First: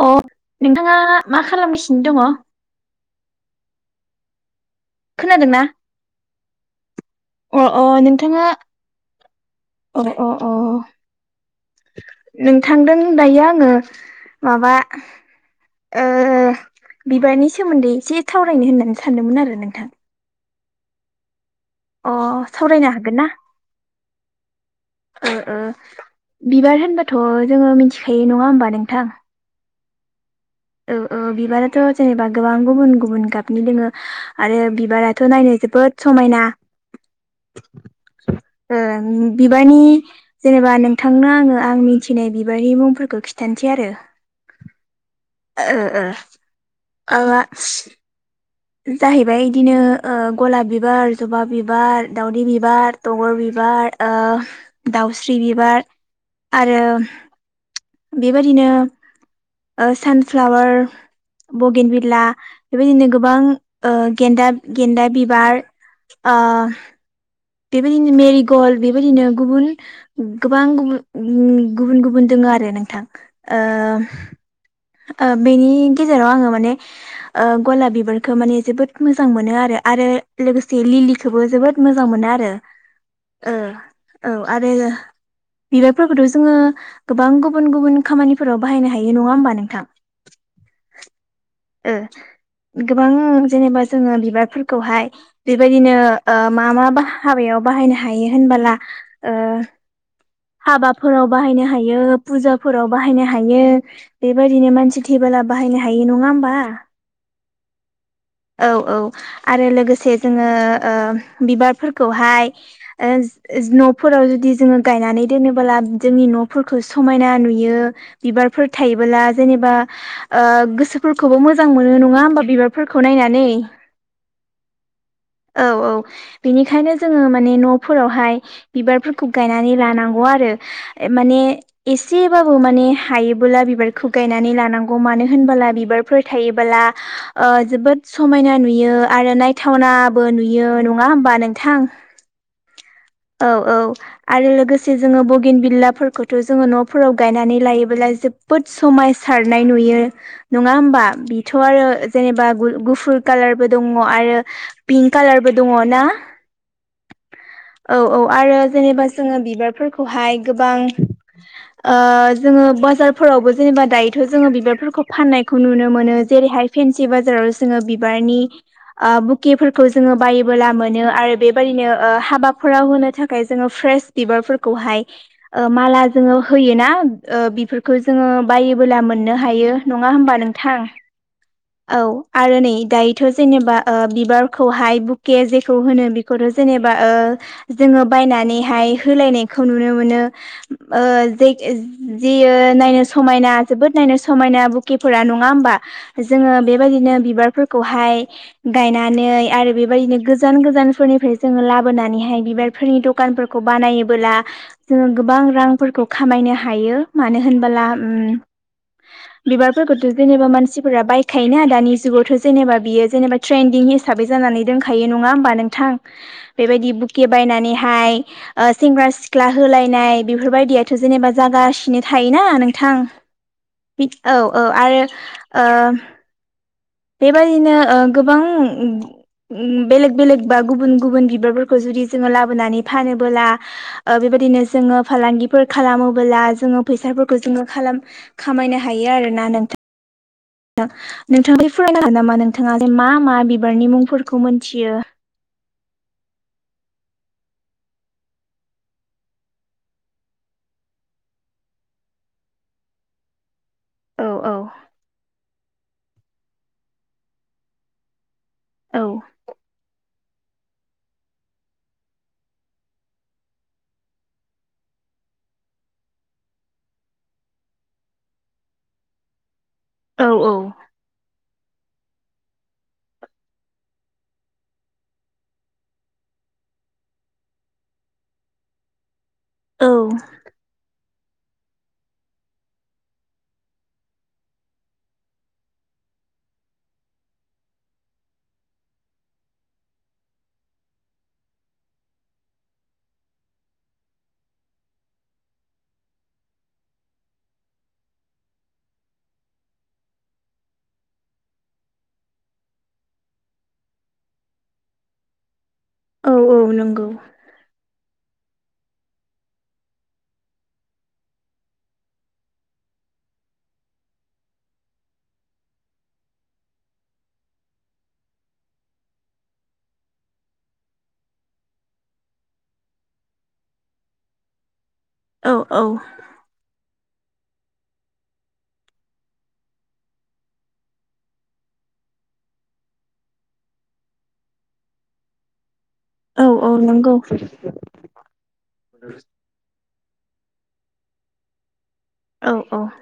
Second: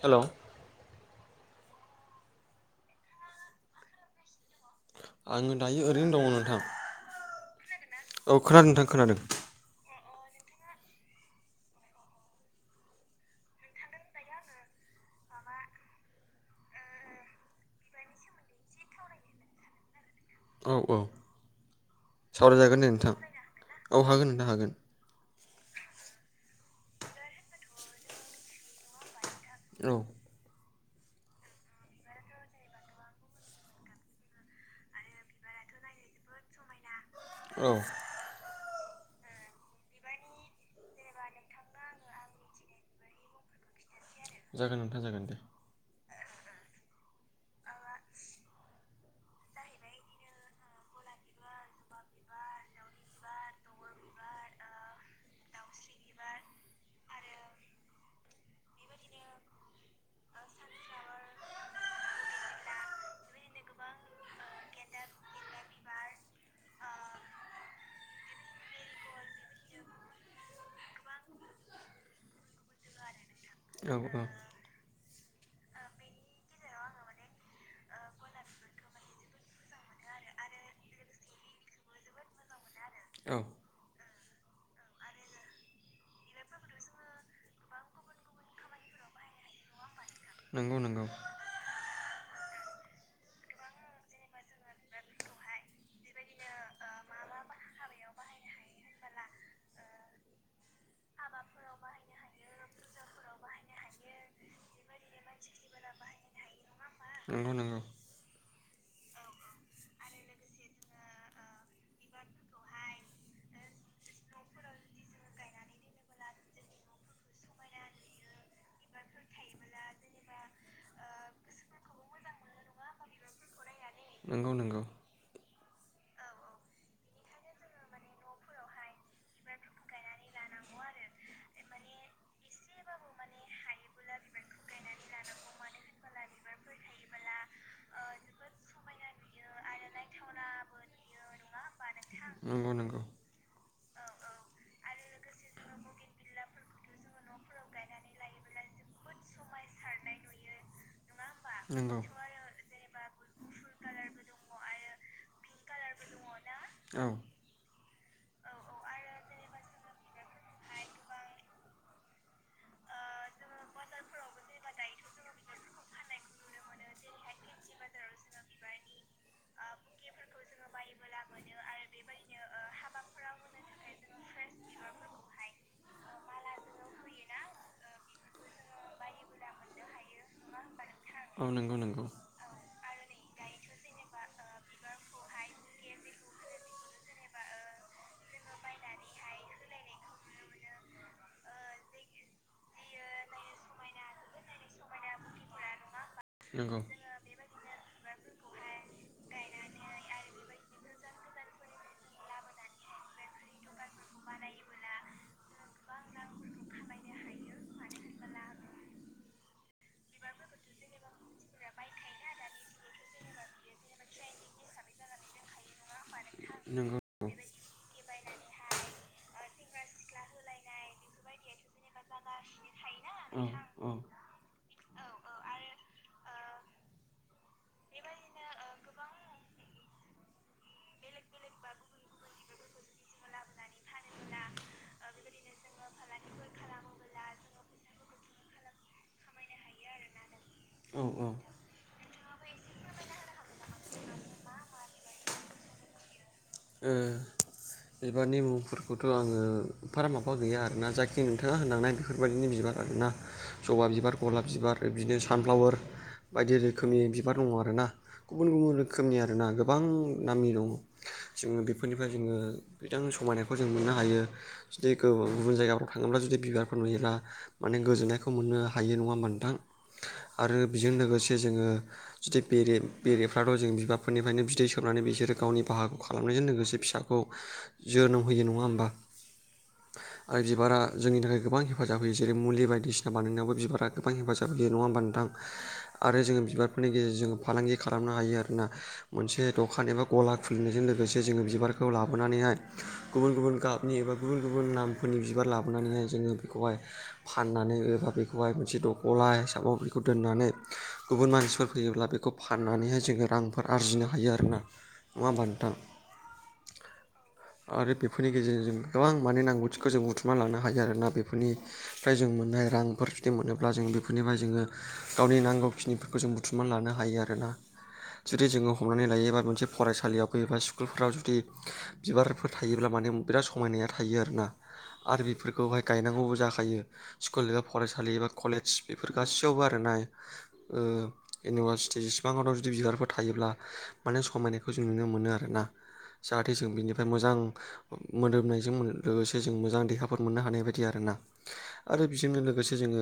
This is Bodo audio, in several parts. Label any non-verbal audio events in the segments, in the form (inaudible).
अ हेलौ नोंथाङा मा खालामगासिनो दङ? आङो खोनादोंना दायो ओरैनो दङ नोंथां अ अ औ नोंथाङा खोनादों नोंथां खोनादों अ अ अ नोंथांदों दायो आङो माबा ओ बिबारनि सोमोन्दै एसे सावरायनो होननानै सानदोंमोन आरो नोंथां औ औ अ सावरायजागोन सावरायनो दे हागोन नोंथां ना औ हागोन नोंथां हागोन ओ ओ बिबार होनबाथ' जोङो मिथिखायो नङा होमबा नोंथां औ ओ ओ बिबाराथ' जेनेबा गोबां गुबुन गुबुन गाबनि दोङो आरो बिबाराथ' नायनो जोबोद समायना औ ओ बिबारनि जेनेबा नोंथांनो आङो आं मिथिनाय बिबारनि मुंफोरखौ खिन्थानोसै आरो जागोन नोंथां जागोन दे ओ ओ माबा (unintelligible) जाहैबाय बिदिनो ओ गलाब बिबार जबा बिबार दाावदै बिबार दगर बिबार दाउस्रि बिबार आरो बेबादिनो सानफ्लावार बगेन बिला बेबायदिनो गोबां गेन्दा गेन्दा बिबार बिदिनो मेरि गल बेबायदिनो गुबुन गोबां गुबुन गुबुन गुबुन दंङो आरो नोंथां औ औ बेनि गेजेराव आंङो माने गलाब बिबारखो माने जोबोद मोजां मोनो आरो आरो लोगोसे लिलिखौबो जोबोद मोजां मोनो आरो औ औ आरो बिबायारफोरखौथ' जोंङो गोबां गुबुन गुबुन खामानिफोराव बाहायनो हायो नङा होमबा नोंथां नंगौ नंगौ ओ गोबां जेनेबा जोंङो बिबारफोरखौहाय बेबायदिनो मा मा बा हाबायाव बाहायनो हायो होनबोला ओ हाबाफोराव बाहायनो हायो फुजाफोराव बाहायनो हायो बेबायदिनो मानसि थैबोला बाहायनो हायो नङा होमबा नंगौ नंगौ औ औ आरो लोगोसे जोंङो ओ बिबारफोरखौहाय ओ (unintelligible) न'फोराव जुदि जोंङो गायनानै दोनोबोला जोंनि न'फोरखौ समायना नुयो बिबारफोर थायोबोला जेनेबा आ गोसोफोरखौबो मोजां मोनो नङा होमबा बिबारफोरखौ नायनानै नंगौ नंगौ औ औ बिनि खायनो जोङो माने न'फोरावहाय बिबारफोरखौ गायनानै लानांगौ आरो माने एसेबाबो माने हायोबोला बिबारखौ गायनानै लानांगौ मानो होनबोला बिबार फोर थायोला ओ जोबोद समायना नुयो आरो नायथावनाबो नुयो नङा होमबा नों नङा होमबा नोंथां नंगौ औ औ आरो लोगोसे जोङो बगिन बिलाफोरखौथ' जोङो न'फोराव गायनानै लायोबोब्ला जो बोद समायसारनाय नुयो नङा होमबा बेथ' आरो जेनेबा गुफुर खालारबो दङो आरो पिंक खालारबो दङो ना औ औ औ आरो जेनेबा जोङो बिबारफोरखौहाय गोबां आ जोङो बाजारफोरावबो जेनेबा दायोथ' जोङो बिबारफोरखौ फाननायखौ नुनो मोनो जेरैहाय फेनसि बाजाराव जोङो बिबारनि आ बुकेफोरखौ जोङो बायोबोला मोनो आरो बेबायदिनो हाबाफोराव होनो थाखाय जोङो फ्रेस बिबारफोरखौहाय माला जोङो होयोना बिफोरखौ जोङो बायोबोला मोननो हायो नङा होमबा नों थां नंगौ औ नंगौ आरो नै दायोथ' जेनेबा बिबारखौहाय बुके जेखौ होनो बे खौथ' जेनेबा ओ जोङो बायनानैहाय होलायनायखौ नुनो मोनो ओ जे जेयो नायनो समायना जोबोद नायनो समायना बु के फोरा नङा होनबा जोङो बेबायदिनो बिबारफोर खौहाय गायनानै आरो बेबायदिनो गोजान गोजानफोरनि ओमफ्राय जोङो लाबोनानैहाय बिबारफोरनि दखानफोरखौ बानायोबोला जोङो गोबां रांफोरखौ खामायनो हायो मानो होनबोला उम बिबारफोरखौथ' जेनेबा मानसिफोरा बायखायोना दानि जुगावथ' जेनेबा बियो जेनेबा ट्रेन्दिं हि साबै जानानै दोनखायो नङा होमबा नोंथां बेबायदि नोंथां बुके बायनानैहाय ओ सेंग्रा सिख्ला होलायनाय बेफोरबायदियाथ' जेनेबा जागासिनो थायोना नोंथां औ औ थिग औ औ आरो ओ बेबायदिनो ओ गोबां बेलेग बेलेग बा गुबुन गुबुन बिबारफोरखौ जुदि जोङो लाबोनानै फानोबोला ओ बेबायदिनो जोङो फालांगिफोर खालामोबोला जोङो फैसाफोरखौ जोङो खालाम खामायनो हायो आरोना नोंथां नोंथां औ औ नोंथाङालाय फरायनो हागोन नामा नोंथाङालाय मा मा बिबारनि मुंफोरखौ मोनथियो ओ बिबारनि मुंफोरखौथ' आङो फारा माबा गैया आरोना जायखि नोंथाङा होनलांनाय बेफोरबायदिनि बिबार आरोना जबा बिबार औ गलाब औ बिबारदिनो सानफ्लावार बायदि रोखोमनि बिबार दङ आरो ना गुबुन गुबुन औ रोखोमनि आरो ना गोबां नामनि दङ जोङो बेफोरनिफ्राय जोङो गोजां समायनायखौ जों मोननो हायो जुदिुन गुबुन जायगाफ्राव थाङोब्ला जुदि बिबारफोर नुयोब्ला माने गोजोननायखौ मोननो हायो नङा मोनदां औ आरो बेजों लोगोसे जे जोङो जुदि बेे बेरेफ्राथ' जों बिबारफोरनिफ्रायनो बिदै सोबनानै बिसोरो गावनि बाहागखौ खालामनायजों लोगोसे फिसाखौ जोनोम होयो नङा होमबा औ आरो बिबारा जोंनि थाखाय गोबां हेफाजाब होयो जेरै मुलि बायदिसिना बानायनायावबो बिबारा गोबां हेफाजाब होयो नङा होना नोंथां आरो जोङो बिबारफोरनि गेजेरजोंो फालांगि खालामनो हायो आर ना मोनसे दखान एबा गला खुलिनायजों लोगोसे जोङो बिबारखौ लाबोनानैहाय गुबुन गुबुन गाबनि एबा गुबुन गुबुन नामफोरनि बिबार लाबोनानैहाय जोङो बेखौहाय फाननानै एबा बेखौहाय मोनसे दख'ला हिसाबाव बेखौ दोननानै गुबुन मानसिफोर फैयोब्ला बेखौ फाननानैहाय जोङो रांफोर आरजिनो हायो आरोोना नङा होमबा नोंथां औ औ नंगौ आरो बेफोरनि गेजेरजों जों गोबां माने नांगौथिखौ जों बुथुमना लानो हायो आरोना बेफोरनि फ जों मोननाय रांफोर जुदि मोनोब्ला जों बेफोरनिफ्राय जोङो गावनि नांगौ खिनिफोरखौ जों बुथुमनानै लानो हायो आरोना जुदि जोङो हमनानै लायोबा मोनसे फरायसालियाव गैयोबा स स्कुलफोराव जुदि बिबारफोर थायोब्ला माने बिराद समायनाया थायो आरो ना आरो औ औ बेफोरखौहाय गायनांगौबो जाखायो स्कुल एबा फरायसालि एबा कलेज बेफोर गासैयावबो आर ना इउनिभारसिटि जसेबांवान' जुदि बिबारफोर थायोब्ला माने समायनायखौ जों नुनो मोनो आरोना औ जाहाथे जों औ बिनिफ्राय नंगौ मोजां मोदोमनायजों लोगोसे जों मोजां देहाफोर मोननो हानाय बायदि आरोना आरो बेजोंनो औ लोगोसे औ जोङो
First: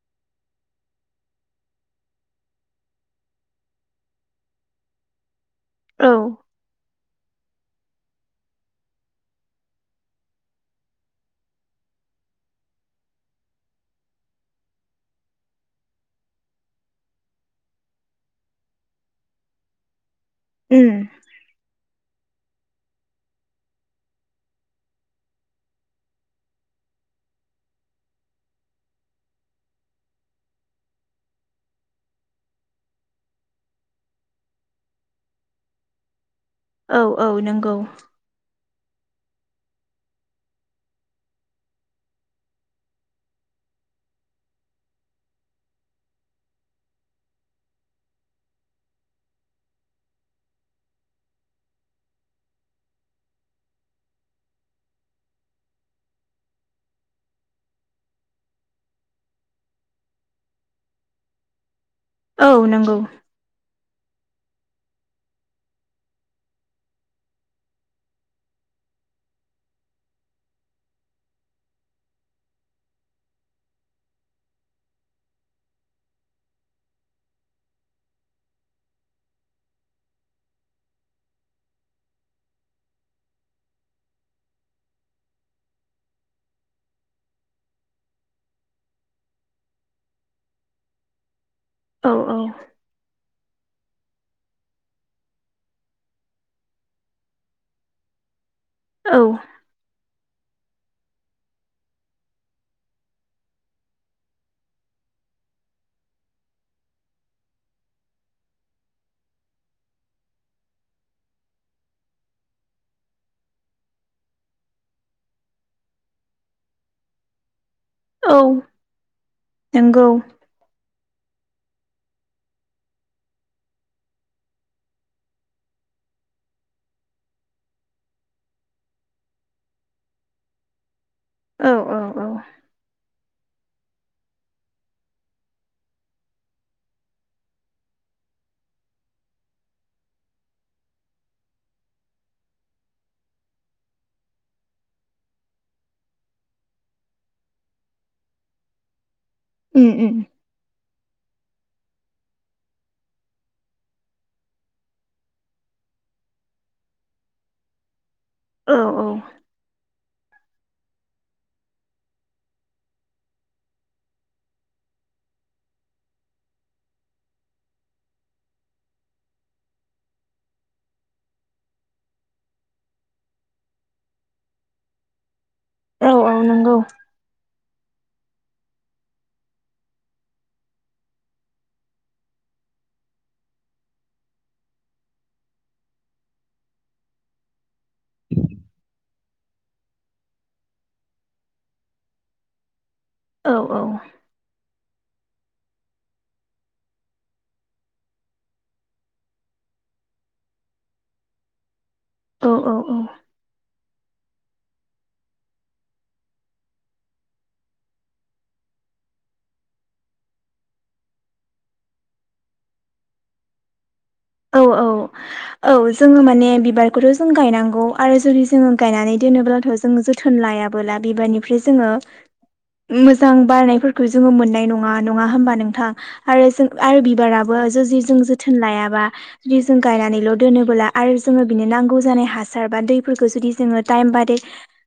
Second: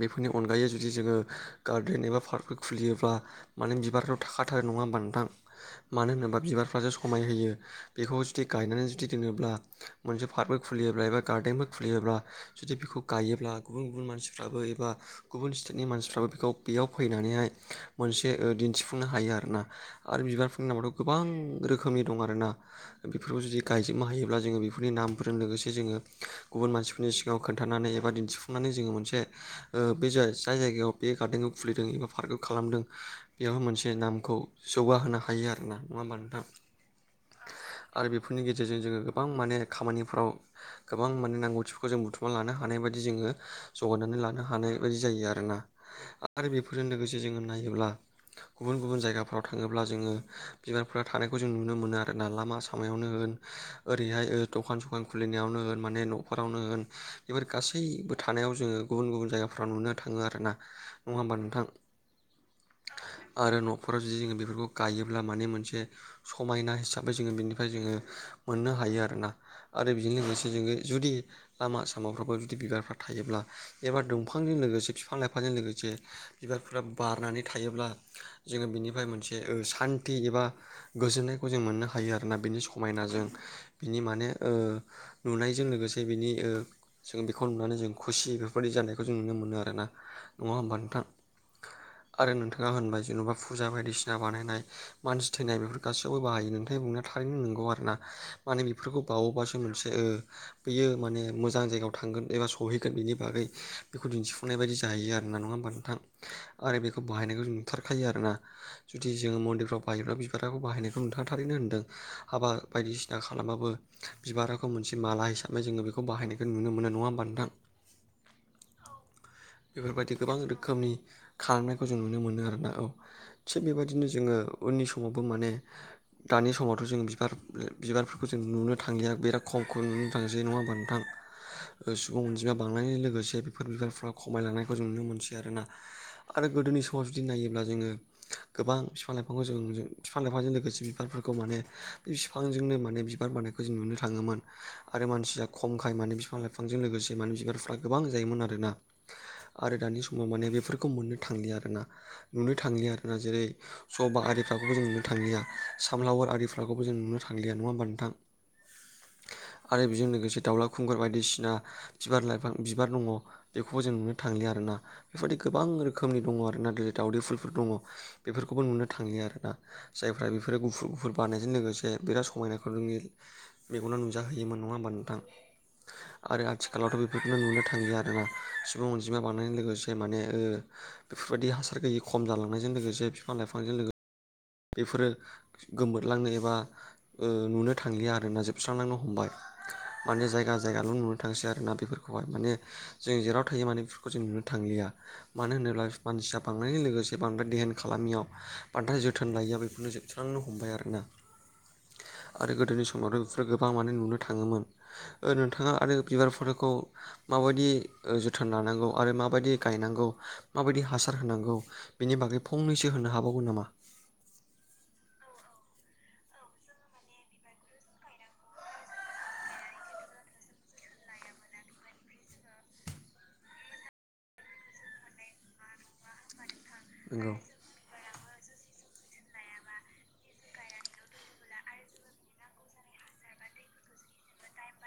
बेफोरनि अनगायै जुदि जोङो गार्देन एबा पार्कफोर खुलियोब्ला माने बिबार' थाखाथार नङा होनोमबा नोंथां मानो औ होनोबा बिबार ज समाय होयो बेखौ जुदि गायनानै जुदि दोनङोब्ला मोनसे पार्कबो खुलियोब्ला एबा गार्डेनबो खुलियोब्ला जुदि बेखौ गायोब्ला गुबुन गुबुन मानसिफ्राबो एबा गुबुन स्टेटनि मानसिफ्राबो बेखौ बेयाव फैनानैहाय मोनसे दिन्थिफुंनो हायो आर ना आरो बिबारफोरनि नामावथ' उम गोबां रोखोमनि दं आरोना बेफोरखौ जुदि गायजोबनो हायोब्ला जोङो बेफोरनि नामफोरजों लोगोसे जोङो गुबुन मानसिफोरनि सिाव खोन्थानानै एबा दिन्थिफुंनानै जोङो मोनसे बे जाय जायगायाव बे गार्देनखौ खुलिदों एबा पार्क खालामदों बेयावहाय मोनसे नामखौ जौगाहोनो हायो आर ना नङा होमबा नोंथाङां औ औ नंगौ बेफोरनि गेजेरजों जोङो गोबां माने खामानिफ्राव गोबां माने नांगौथिफोरखौ जों बुथुमना लानो हानाय बायदि जोङो जगायनानै लानो हानाय बायदि जायो आरोना आरो बेफोरजों लोगोसे जोङो नायोब्ला गुबुन गुबुन जायगाफ्राव थाङोब्ला जोङो बिबारफोरा थानाय खौ जों नुनो मोनो आरोना लामा सामायावनो होन ओरैहाय दखान सखान खुलिनायावनो होन माने न'खरावनो होन बेफोर गासैबो थानायाव जोङो गुबुन गुबुन जायगाफ्राव नुनो थाङो आर ना नङा होमबा नोंथां औ नंगौ आरो न'खराव जुदि जोङो बेफोरखौ गायोब्ला माने मोनसे समायना हिसाबै जोङो बेनिफ्राय जोङो मोननो हायो आरोना आरो बेजों लोगोसे जोङो जुदि लामा सामाफ्रावाबो जुदि बिबारफ्रा थायोब्ला एबा दंफांजों लोगोसे बिफां लाइफांजों लोगोसे बिबारफोरा बारनानै थायोब्ला जोङो बिनिफ्राय मोनसे सान्थि एबा गोजोन्नायखौ जों मोननो हायो आरोोना बिनि समायनाजों बिनि माने नुनायजों लोगोसे बेनि जों बेखौ नुनानै जों खुसि बेफोरबायदि जानायखौ जों नुनो मोनो आरोना नङा होमबा नोंथां औ आरो औ नोंथाङा होनबाय जेन'बा फुजा बायदिसिना बानायनाय मानसि थैनाय बेफोरखौ गासियावबो बाहायो नोंथांनि बुंनाया थारैनो नंगौ आरोना माने बेफोरखौ औ बावोबासो मोनसे बेैयो माने मोजां जायगायाव थांगोन एबा सहैगोन बिनि बागै बेखौ दिन्थिफुंनाय बायदि जाहैयो आरो ना नङा होमबा नोंथां आरो बेखौ बाहायनायखौ जों नुथारखायो आरोना जुदि जोङो मन्दिरफ्राव बाहायोब्ला बिबार खौ बाहायनायखौ नोंथाङा थारैनो होनदों हाबा बायदिसिना खालामाबो बिबाराखौ मोनसे माला हिसाबै (unintelligible) जोङो बेखौ बाहायखो नुनो मोनो नङा होमबा नोंथां (inaudible) औ नंगौ बेफोरबायदि गोबां रोखोमनि खालामनायखौ जों नुनो मोनो आरोना औ थिग बेबायदिनो जोङो उननि समावबो माने दानि समावथ' जों बिबार बिबारफोरखौ जों नुनो थांलिया बिराद खमखौ नुनो थांसै नङा होमबा नोंथां औ औ सुबुं औ अनजिमाया बांनायनि लोगोसे बेफोर बिबारफ्रा खमायलांनायखौ जों नुनो मोनसै आरो ना आरो गोदोनि समाव जुदि नायोब्ला जोङो गोबां बिफां लाइफांखौ जों फिफां लाइफांजों लोगोसे बिबारफोरखौ माने बे फिफांजोंनो माने बिबार बानायखौ जों नुनो थाङोमोन आरो मानसिया खमखाय माने बिफां लाइफांजों लोगोसे माने बिबारफ्रा गोबां जायोमोन आरोना (inaudible) आरो दानि उम समाव माने बेफोर मोननो थांया आरो ना नुनो थांलि आरोना जेरै जबा आरि (unintelligible) जों नुनो थांलिया सामलावार आरि फुलाखौबो जों नुनो थांलि नङा होमबा नोंथां औ औ आरो बेजों लोगोसे दावला खुंगुर बायदिसिना बिबार लाइफां बिबार दङ बेखौबो जों नुनो थांलिया आरो ना बेफोरबायदि गोबां रोखोमनि दङ आरो ना जरै दावदै फुलफोर दङ बेफोरखौबो नुनो थांलि आरो ना जायफ्रा बेफोरो गुफुर गुफुर बारनायजों लोगोसे बिराद समायनाखौनो नुयो मेगननाव नुजाहोयोमोन नङा होमबा नोंथां औ औ आरो नंगौ आथिखालावथ' बे बेफोरखौनो नुनो थांयो आरोना सुबुं अनजिमा बानायनायजों लोगोसे माने बेफोरबायदि हासार गैयि खम जालांनायजों लोगोसे बिफां लाइफांजों लोगो बेफोरो गोमोरलांनो एबा नुनो थांलिया आरोना जोबस्रांलांनो हमबाय माने जायगा जायगाल' नुनो थांसै आरोना बेफोरखौहाय माने जों जेराव औ थायो माने बेफोरखौ जों नुनो थांलिया मानो होनोब्ला मानसिया बांनायजों लोगोसे बांद्राय दहोन खालामियाव बाद्राय जोथोन लायोैया बेफोरनो जोबस्रांनो हमबाय आरोना आरो औ औ गोदोनि औ समावथ' फोर गोबां माने नुनो थाङोमोन नोंथाङा आरो बिबारफोरखौ माबायदि जोथोन लानांगौ आरो माबायदि गायनांगौ माबायदि हासार होनांगौ बेनि बागै फंनैसो होननो हाबावगोन नामा औ औ औ जोङो माने बिबारखौथ' जों गायनांगौ आरो जुदि जोङो गायनानै दोनोब्लाथ' जो जोथोन लायाबोला बिबारनिफ्राय जोङो मोजां बारनायफोरखौ जोङो मोननाय नङा नङा होमबा नोंथां आरो जों आरो नोंगौ बिबाराबो जुदि जों जोथोन लायाबा जुदि जों गायनानैल' दोनोबोला आरो जोङो बिनो नांगौ जानाय हासार बा दैफोरखौ जुदि जोङो टाइम बादि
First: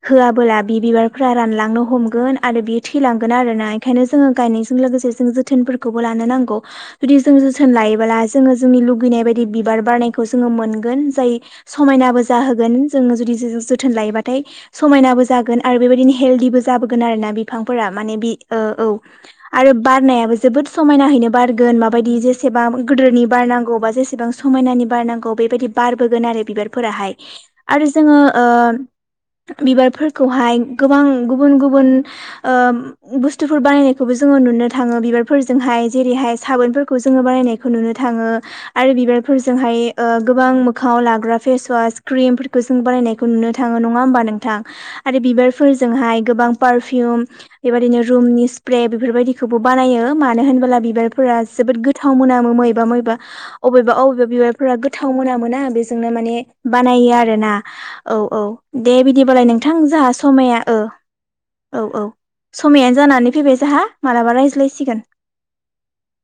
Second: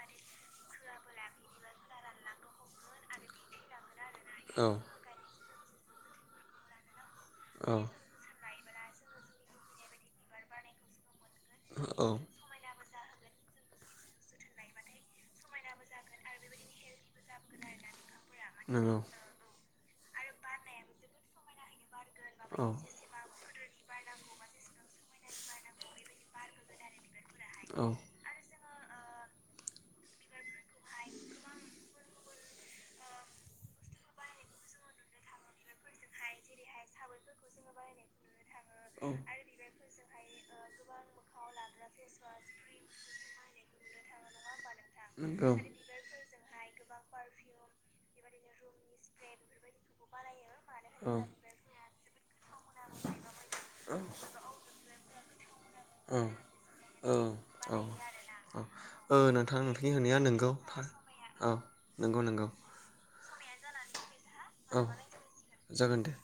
होआबोला बि बिबारफ्रा रानलांनो हमगोन आरो बियो थैलांगोन आरोना ओंखायनो जोङो गायनायजों लोगोसे जों जोथोनफोरखौबो लानो नांगौ जुदि जों जोथोन औ औ लायोबोला जोङो जोंनि लु गैनाय बायदि बिबार बारनायखौ जोङो मोनगोन जाय औ समायनाबो जाहोगोन जोङो जुदि जों जोथोन लायोबाथाय समायनाबो जागोन आरो बेबादिनो हेलदिबो जाबोगोन आरोना बिफांफोरा माने बि ओ औ नंगौ आरो बारनायाबो जोबोद समायनाहैनो बारगोन बायदि जेसेबा गोदोरनि बारनांगौबा जेसेबां समायनानि बारनांगौ बेबायदि बारबोगोन आरो बिबारफोराहाय औ आरो जोङो ओ बिबारफोरखौहाय गोबां गुबुन गुबुन ओ बुस्तुफोर बानायनायखौबो जोङो नुनो थाङो बिबारफोरजोंहाय जेरैहाय साबोनफोरखौ जोङो बानायनाय खौ नुनो थाङो आरो बिबारफोरजोंहाय ओ गोबां मोखाङाव लाग्रा फेसवास क्रिमफोरखौ जों बानायनाय नुनो थाङो नङा ओमबा नोंथां आरो नोंगौ बिबारफोर जोंहाम पारफिउम बेबादिनो रुमनि इसप्रे बेफोरबायदिखौबो बानायो मानो होनबोला बिबारफोरा जोबोद गोथाव मोनामो मबेबा मबेबा। अबेबा अबेबा बिबारफोरा गोथाव मोनामोना बेजोंनो मोदोमो माने औ औ बानायो आरोना औ औ दे ओ बिदिबालाय नोंथां नोंथांनि जोंहा होननाया नोंगौ समाया ओ थार औ औ नंगौ नंगौ समायानो जानानै फैबाय जोंहा मालाबा औ रायज्लायसिगोन। जागोन दे